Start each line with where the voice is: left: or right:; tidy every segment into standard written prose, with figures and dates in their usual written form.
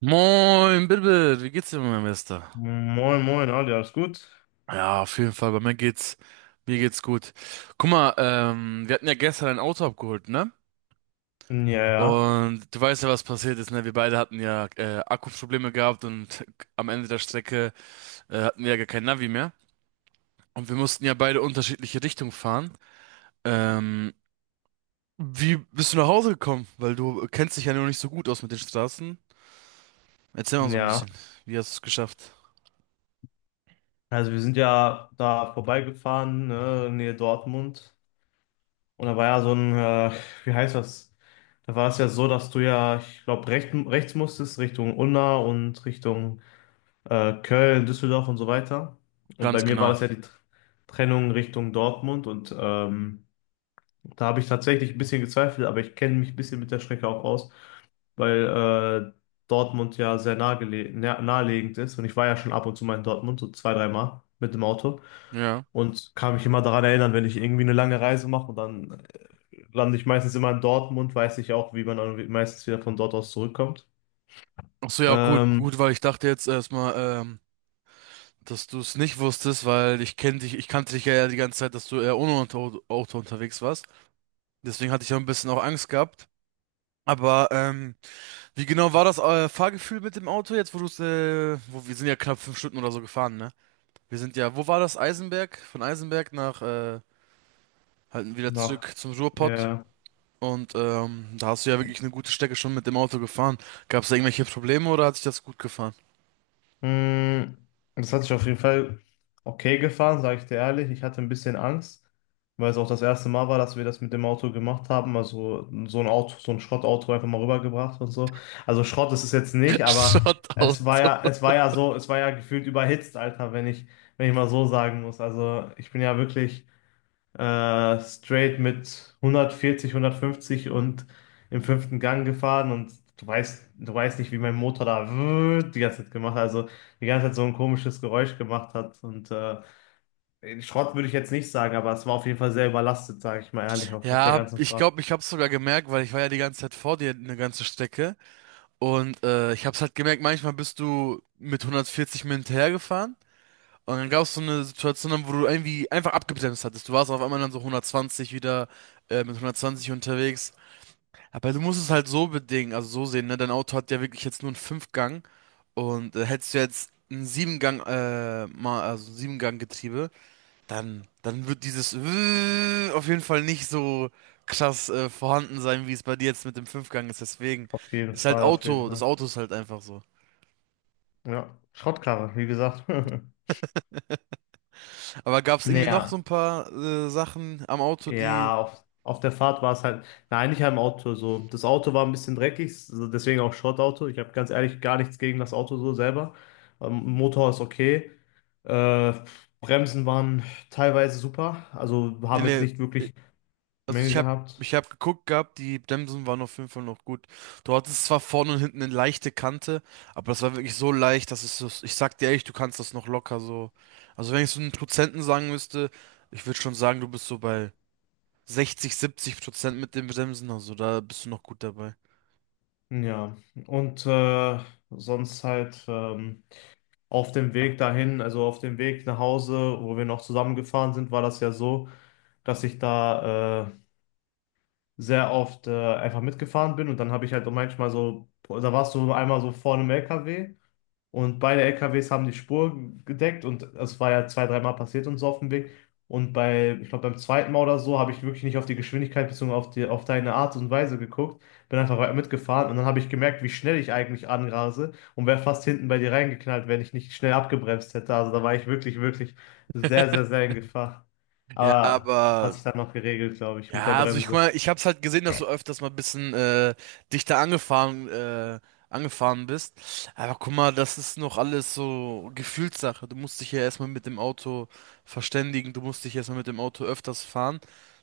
right: Moin, Bilbil, wie geht's dir, mein Bester?
left: Moin, moin, Ali, alles gut?
right: Ja, auf jeden Fall, bei mir mir geht's gut. Guck mal, wir hatten ja gestern ein Auto abgeholt, ne?
left: Ja, ja,
right: Und du weißt ja, was passiert ist, ne? Wir beide hatten ja Akkuprobleme gehabt und am Ende der Strecke hatten wir ja gar kein Navi mehr. Und wir mussten ja beide unterschiedliche Richtungen fahren. Ähm, Wie bist du nach Hause gekommen? Weil du kennst dich ja noch nicht so gut aus mit den Straßen. Erzähl mal so ein
left: ja.
right: bisschen. Wie hast du es geschafft?
left: Also wir sind ja da vorbeigefahren, ne, in Nähe Dortmund. Und da war ja so ein, wie heißt das? Da war es ja so, dass du ja, ich glaube, rechts musstest, Richtung Unna und Richtung Köln, Düsseldorf und so weiter. Und bei
right: Ganz
left: mir war
right: genau.
left: das ja die Trennung Richtung Dortmund. Da habe ich tatsächlich ein bisschen gezweifelt, aber ich kenne mich ein bisschen mit der Strecke auch aus, weil äh, Dortmund ja sehr naheliegend ist. Und ich war ja schon ab und zu mal in Dortmund, so zwei, dreimal mit dem Auto.
right: Ja.
left: Und kann mich immer daran erinnern, wenn ich irgendwie eine lange Reise mache und dann lande ich meistens immer in Dortmund, weiß ich auch, wie man dann meistens wieder von dort aus zurückkommt.
right: Ach so, ja, gut,
left: Ähm,
right: gut, weil ich dachte jetzt erstmal, dass du es nicht wusstest, weil ich ich kannte dich ja die ganze Zeit, dass du eher ohne Auto unterwegs warst. Deswegen hatte ich ja ein bisschen auch Angst gehabt. Aber wie genau war das Fahrgefühl mit dem Auto jetzt, wo du es, wo wir sind ja knapp 5 Stunden oder so gefahren, ne? Wir sind ja, wo war das? Eisenberg? Von Eisenberg nach halt wieder
left: nach,
right: zurück zum Ruhrpott.
left: ja.
right: Und da hast du ja wirklich eine gute Strecke schon mit dem Auto gefahren. Gab es da irgendwelche Probleme oder hat sich das gut gefahren?
left: Mm, Das hat sich auf jeden Fall okay gefahren, sage ich dir ehrlich. Ich hatte ein bisschen Angst, weil es auch das erste Mal war, dass wir das mit dem Auto gemacht haben. Also so ein Auto, so ein Schrottauto einfach mal rübergebracht und so. Also Schrott ist es jetzt nicht, aber
right: Shoutout.
left: es war ja gefühlt überhitzt, Alter, wenn ich mal so sagen muss. Also ich bin ja wirklich straight mit 140, 150 und im fünften Gang gefahren, und du weißt nicht, wie mein Motor da die ganze Zeit gemacht hat, also die ganze Zeit so ein komisches Geräusch gemacht hat. Und Schrott würde ich jetzt nicht sagen, aber es war auf jeden Fall sehr überlastet, sage ich mal ehrlich, auf der
right: Ja,
left: ganzen
right: ich
left: Fahrt.
right: glaube, ich habe es sogar gemerkt, weil ich war ja die ganze Zeit vor dir eine ganze Strecke. Und ich habe es halt gemerkt, manchmal bist du mit 140 mir hinterhergefahren. Und dann gab es so eine Situation, wo du irgendwie einfach abgebremst hattest. Du warst auf einmal dann so 120 wieder, mit 120 unterwegs. Aber du musst es halt so bedingen, also so sehen, ne? Dein Auto hat ja wirklich jetzt nur einen Fünfgang. Und hättest du jetzt ein also Siebengang-Getriebe, dann wird dieses auf jeden Fall nicht so krass vorhanden sein, wie es bei dir jetzt mit dem Fünfgang ist. Deswegen
left: Auf jeden
right: ist halt
left: Fall, auf jeden
right: Das
left: Fall.
right: Auto ist halt einfach so.
left: Ja, Schrottkarre, wie gesagt.
right: Aber gab es irgendwie noch so
left: Naja.
right: ein paar Sachen am Auto, die.
left: Ja, auf der Fahrt war es halt, nein, nicht halt im Auto so. Das Auto war ein bisschen dreckig, so deswegen auch Schrottauto. Ich habe ganz ehrlich gar nichts gegen das Auto so selber. Motor ist okay. Äh, Bremsen waren teilweise super, also
right: Nee,
left: haben jetzt
right: nee,
left: nicht
right: äh,
left: wirklich
right: also
left: Mängel
right: ich hab,
left: gehabt.
right: ich hab geguckt gehabt, die Bremsen waren auf jeden Fall noch gut. Du hattest zwar vorne und hinten eine leichte Kante, aber das war wirklich so leicht, dass es so, ich sag dir ehrlich, du kannst das noch locker so. Also wenn ich so einen Prozenten sagen müsste, ich würde schon sagen, du bist so bei 60, 70% mit dem Bremsen, also da bist du noch gut dabei.
left: Ja, und sonst halt, auf dem Weg dahin, also auf dem Weg nach Hause, wo wir noch zusammengefahren sind, war das ja so, dass ich da sehr oft einfach mitgefahren bin, und dann habe ich halt auch manchmal so, da warst du einmal so vor einem LKW, und beide LKWs haben die Spur gedeckt, und es war ja zwei, dreimal passiert und so auf dem Weg. Und bei, ich glaube, beim zweiten Mal oder so, habe ich wirklich nicht auf die Geschwindigkeit bezogen, auf deine Art und Weise geguckt, bin einfach weiter mitgefahren, und dann habe ich gemerkt, wie schnell ich eigentlich anrase, und wäre fast hinten bei dir reingeknallt, wenn ich nicht schnell abgebremst hätte. Also da war ich wirklich, wirklich sehr, sehr, sehr in Gefahr.
right: Ja,
left: Aber hat
right: aber
left: sich dann noch geregelt, glaube ich, mit der
right: ja, also ich guck
left: Bremse.
right: mal, ich hab's halt gesehen, dass du öfters mal ein bisschen dichter angefahren, äh, angefahren bist. Aber guck mal, das ist noch alles so Gefühlssache. Du musst dich ja erstmal mit dem Auto verständigen, du musst dich erstmal mit dem Auto öfters fahren,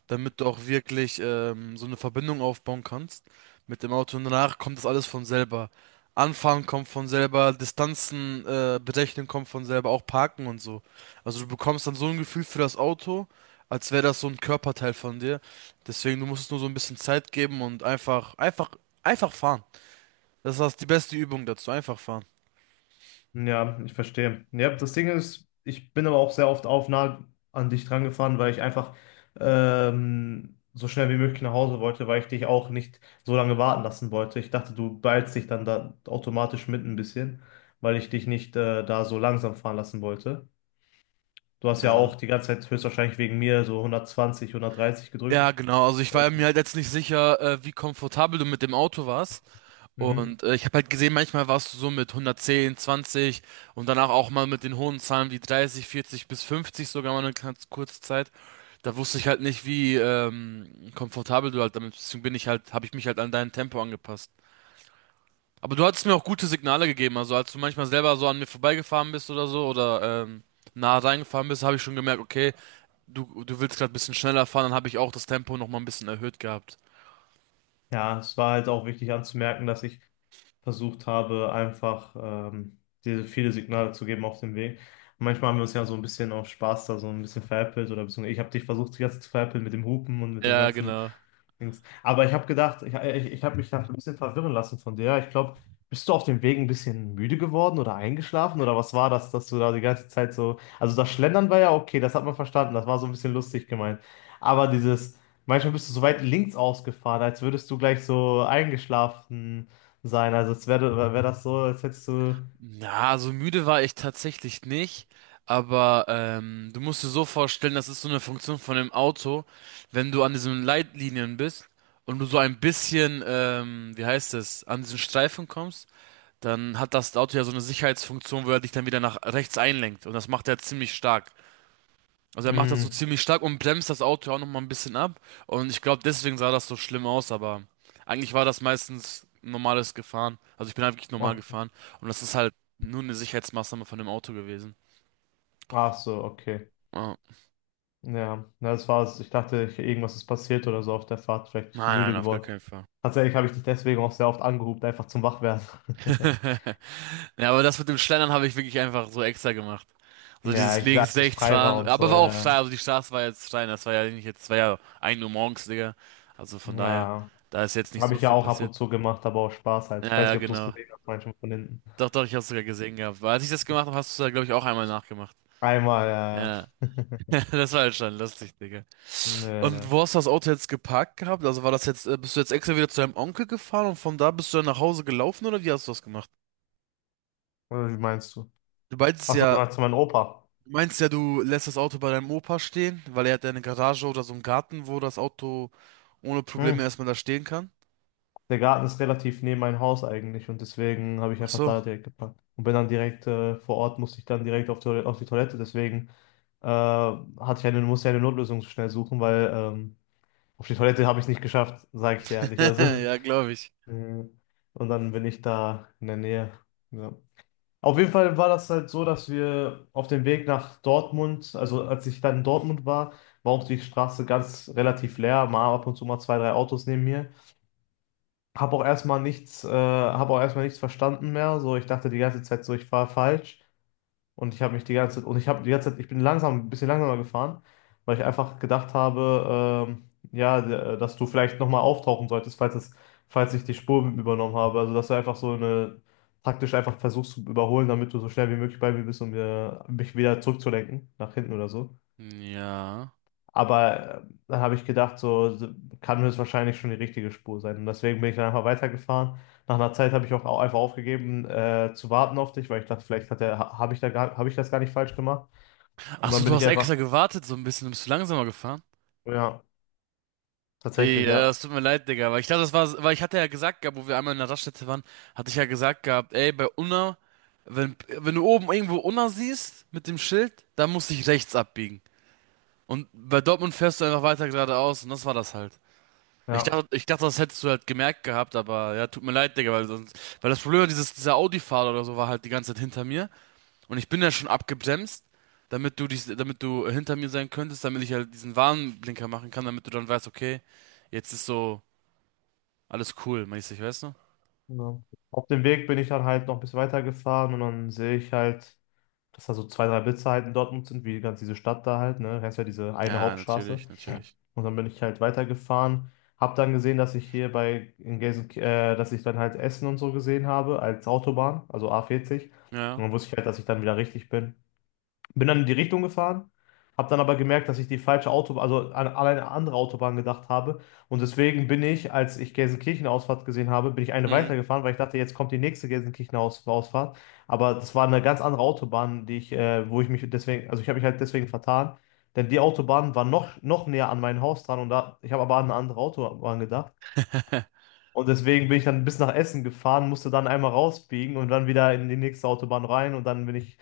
right: damit du auch wirklich so eine Verbindung aufbauen kannst mit dem Auto. Und danach kommt das alles von selber. Anfahren kommt von selber, Distanzen berechnen kommt von selber, auch Parken und so. Also du bekommst dann so ein Gefühl für das Auto, als wäre das so ein Körperteil von dir. Deswegen, du musst es nur so ein bisschen Zeit geben und einfach fahren. Das ist die beste Übung dazu, einfach fahren.
left: Ja, ich verstehe. Ja, das Ding ist, ich bin aber auch sehr oft auf nah an dich dran gefahren, weil ich einfach, so schnell wie möglich nach Hause wollte, weil ich dich auch nicht so lange warten lassen wollte. Ich dachte, du beeilst dich dann da automatisch mit ein bisschen, weil ich dich nicht da so langsam fahren lassen wollte. Du hast ja
right: Ja.
left: auch die ganze Zeit höchstwahrscheinlich wegen mir so 120, 130 gedrückt.
right: Ja, genau. Also ich war
left: Und
right: mir halt jetzt nicht sicher, wie komfortabel du mit dem Auto warst.
left: mhm.
right: Und ich habe halt gesehen, manchmal warst du so mit 110, 20 und danach auch mal mit den hohen Zahlen wie 30, 40 bis 50 sogar mal eine ganz kurze Zeit. Da wusste ich halt nicht, wie komfortabel du halt damit bist. Deswegen habe ich mich halt an dein Tempo angepasst. Aber du hattest mir auch gute Signale gegeben, also als du manchmal selber so an mir vorbeigefahren bist oder so oder nah reingefahren bist, habe ich schon gemerkt, okay, du willst gerade ein bisschen schneller fahren, dann habe ich auch das Tempo nochmal ein bisschen erhöht gehabt.
left: Ja, es war halt auch wichtig anzumerken, dass ich versucht habe, einfach, diese viele Signale zu geben auf dem Weg. Manchmal haben wir uns ja so ein bisschen auf Spaß da so ein bisschen veräppelt, oder beziehungsweise ich habe dich versucht, die ganze Zeit zu veräppeln, mit dem Hupen und mit dem
right: Ja,
left: ganzen
right: genau.
left: Dings. Aber ich habe gedacht, ich habe mich da ein bisschen verwirren lassen von dir. Ich glaube, bist du auf dem Weg ein bisschen müde geworden oder eingeschlafen, oder was war das, dass du da die ganze Zeit so. Also das Schlendern war ja okay, das hat man verstanden, das war so ein bisschen lustig gemeint. Aber dieses, manchmal bist du so weit links ausgefahren, als würdest du gleich so eingeschlafen sein. Also es wäre wär wär das so, als hättest du.
right: Na, so müde war ich tatsächlich nicht, aber du musst dir so vorstellen, das ist so eine Funktion von dem Auto, wenn du an diesen Leitlinien bist und du so ein bisschen, wie heißt es, an diesen Streifen kommst, dann hat das Auto ja so eine Sicherheitsfunktion, wo er dich dann wieder nach rechts einlenkt. Und das macht er ziemlich stark. Also er macht das so
left: Mh.
right: ziemlich stark und bremst das Auto auch nochmal ein bisschen ab. Und ich glaube, deswegen sah das so schlimm aus, aber eigentlich war das meistens normales Gefahren. Also ich bin halt wirklich normal
left: ach
right: gefahren. Und das ist halt nur eine Sicherheitsmaßnahme von dem Auto gewesen.
left: ach so, okay.
right: Oh.
left: Ja, na, das war's. Ich dachte, irgendwas ist passiert oder so auf der Fahrt. Vielleicht bist du
right: Nein,
left: müde
right: nein, auf gar
left: geworden.
right: keinen Fall.
left: Tatsächlich habe ich dich deswegen auch sehr oft angerufen, einfach zum Wachwerden.
right: Ja, aber das mit dem Schlendern habe ich wirklich einfach so extra gemacht. So
left: Ja,
right: dieses
left: ich
right: links,
left: sagte, dass
right: rechts
left: frei war
right: fahren.
left: und
right: Aber
left: so.
right: war auch
left: Ja.
right: steil, also die Straße war jetzt steil. Das war ja nicht jetzt, war ja 1 Uhr morgens, Digga. Also von daher,
left: Ja,
right: da ist jetzt nicht
left: habe
right: so
left: ich ja
right: viel
left: auch ab
right: passiert.
left: und zu gemacht, aber auch Spaß halt. Ich
right: Ja,
left: weiß
right: ja,
left: nicht, ob du es
right: genau.
left: gesehen hast, manchmal von hinten.
right: Doch, doch, ich hab's sogar gesehen gehabt. Weil als ich das gemacht habe, hast du es, glaube ich, auch einmal nachgemacht.
left: Einmal, ja.
right: Ja. Das war halt schon lustig, Digga. Und
left: Nee.
right: wo hast du das Auto jetzt geparkt gehabt? Also war das jetzt, bist du jetzt extra wieder zu deinem Onkel gefahren und von da bist du dann nach Hause gelaufen oder wie hast du das gemacht?
left: Oder wie meinst du?
right: Du meintest
left: Achso, du
right: ja,
left: meinst meinen Opa.
right: du meinst ja, du lässt das Auto bei deinem Opa stehen, weil er hat ja eine Garage oder so einen Garten, wo das Auto ohne Probleme
left: Hm.
right: erstmal da stehen kann?
left: Der Garten ist relativ neben mein Haus eigentlich, und deswegen habe ich
right: Ach
left: einfach
right: so.
left: da direkt gepackt. Und bin dann direkt vor Ort, musste ich dann direkt auf die Toilette. Deswegen musste ich eine Notlösung schnell suchen, weil auf die Toilette habe ich es nicht geschafft, sage ich dir ehrlich. Also,
right: Ja, glaube ich.
left: Mhm. Und dann bin ich da in der Nähe. Ja. Auf jeden Fall war das halt so, dass wir auf dem Weg nach Dortmund, also als ich dann in Dortmund war, war auch die Straße ganz relativ leer, mal ab und zu mal zwei, drei Autos neben mir. Hab auch erstmal nichts verstanden mehr. So, ich dachte die ganze Zeit so, ich fahre falsch. Und ich habe mich die ganze Zeit, und ich habe die ganze Zeit, ich bin langsam, ein bisschen langsamer gefahren, weil ich einfach gedacht habe, ja, dass du vielleicht nochmal auftauchen solltest, falls ich die Spur übernommen habe. Also, dass du einfach, taktisch einfach versuchst zu überholen, damit du so schnell wie möglich bei mir bist, um mich wieder zurückzulenken, nach hinten oder so.
right: Ja.
left: Aber dann habe ich gedacht, so kann das wahrscheinlich schon die richtige Spur sein. Und deswegen bin ich dann einfach weitergefahren. Nach einer Zeit habe ich auch einfach aufgegeben, zu warten auf dich, weil ich dachte, vielleicht hat der, ha- habe ich da gar, habe ich das gar nicht falsch gemacht. Und
right: Ach so,
left: dann
right: du
left: bin ich
right: hast
left: einfach,
right: extra gewartet so ein bisschen, bist du langsamer gefahren?
left: ja, tatsächlich,
right: Ja,
left: ja,
right: es tut mir leid, Digga, weil ich glaube, das war, weil ich hatte ja gesagt gehabt, wo wir einmal in der Raststätte waren, hatte ich ja gesagt gehabt, ey, bei Unna, wenn du oben irgendwo Unna siehst mit dem Schild, dann musst du dich rechts abbiegen. Und bei Dortmund fährst du einfach weiter geradeaus und das war das halt.
left: ja.
right: Ich dachte, das hättest du halt gemerkt gehabt, aber ja, tut mir leid, Digga, weil sonst, weil das Problem war, dieser Audi-Fahrer oder so war halt die ganze Zeit hinter mir und ich bin ja schon abgebremst, damit du hinter mir sein könntest, damit ich halt diesen Warnblinker machen kann, damit du dann weißt, okay, jetzt ist so alles cool, mäßig, weißt du?
left: Ja. Auf dem Weg bin ich dann halt noch ein bisschen weitergefahren, und dann sehe ich halt, dass da so zwei, drei Blitze halt in Dortmund sind, wie ganz diese Stadt da halt, ne? Heißt ja diese eine
right: Ja,
left: Hauptstraße.
right: natürlich, natürlich.
left: Und dann bin ich halt weitergefahren, hab dann gesehen, dass ich hier bei in Gelsen, dass ich dann halt Essen und so gesehen habe als Autobahn, also A40.
right: Ja.
left: Und dann wusste ich halt, dass ich dann wieder richtig bin. Bin dann in die Richtung gefahren, habe dann aber gemerkt, dass ich die falsche Autobahn, also an eine andere Autobahn gedacht habe. Und deswegen bin ich, als ich Gelsenkirchen-Ausfahrt gesehen habe, bin ich eine
right: Mhm.
left: weitergefahren, weil ich dachte, jetzt kommt die nächste Gelsenkirchen-Ausfahrt. Aber das war eine ganz andere Autobahn, wo ich mich deswegen, also ich habe mich halt deswegen vertan. Denn die Autobahn war noch näher an mein Haus dran, und da, ich habe aber an eine andere Autobahn gedacht. Und deswegen bin ich dann bis nach Essen gefahren, musste dann einmal rausbiegen und dann wieder in die nächste Autobahn rein, und dann bin ich,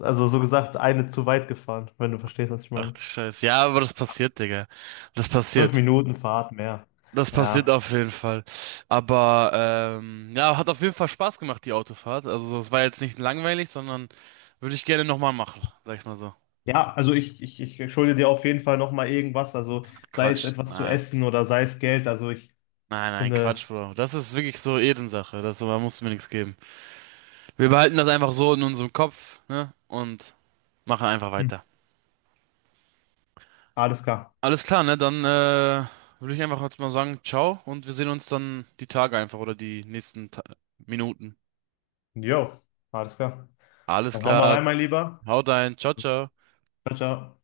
left: also so gesagt, eine zu weit gefahren, wenn du verstehst, was ich
right: Ach
left: meine.
right: du Scheiße. Ja, aber das passiert, Digga. Das
left: Fünf
right: passiert.
left: Minuten Fahrt mehr.
right: Das passiert
left: Ja.
right: auf jeden Fall. Aber ja, hat auf jeden Fall Spaß gemacht, die Autofahrt. Also es war jetzt nicht langweilig, sondern würde ich gerne nochmal machen, sag ich mal so.
left: Ja, also ich schulde dir auf jeden Fall nochmal irgendwas, also sei es
right: Quatsch.
left: etwas zu
right: Nein.
left: essen oder sei es Geld, also ich
right: Nein, nein,
left: finde,
right: Quatsch, Bro. Das ist wirklich so Ehrensache. Das, da musst du mir nichts geben. Wir behalten das einfach so in unserem Kopf, ne? Und machen einfach
left: hm,
right: weiter.
left: alles klar.
right: Alles klar, ne? Dann würde ich einfach jetzt mal sagen, ciao und wir sehen uns dann die Tage einfach oder die nächsten Ta Minuten.
left: Jo, alles klar.
right: Alles
left: Dann hau mal
right: klar.
left: rein, mein Lieber.
right: Haut rein. Ciao, ciao.
left: Ciao, ciao.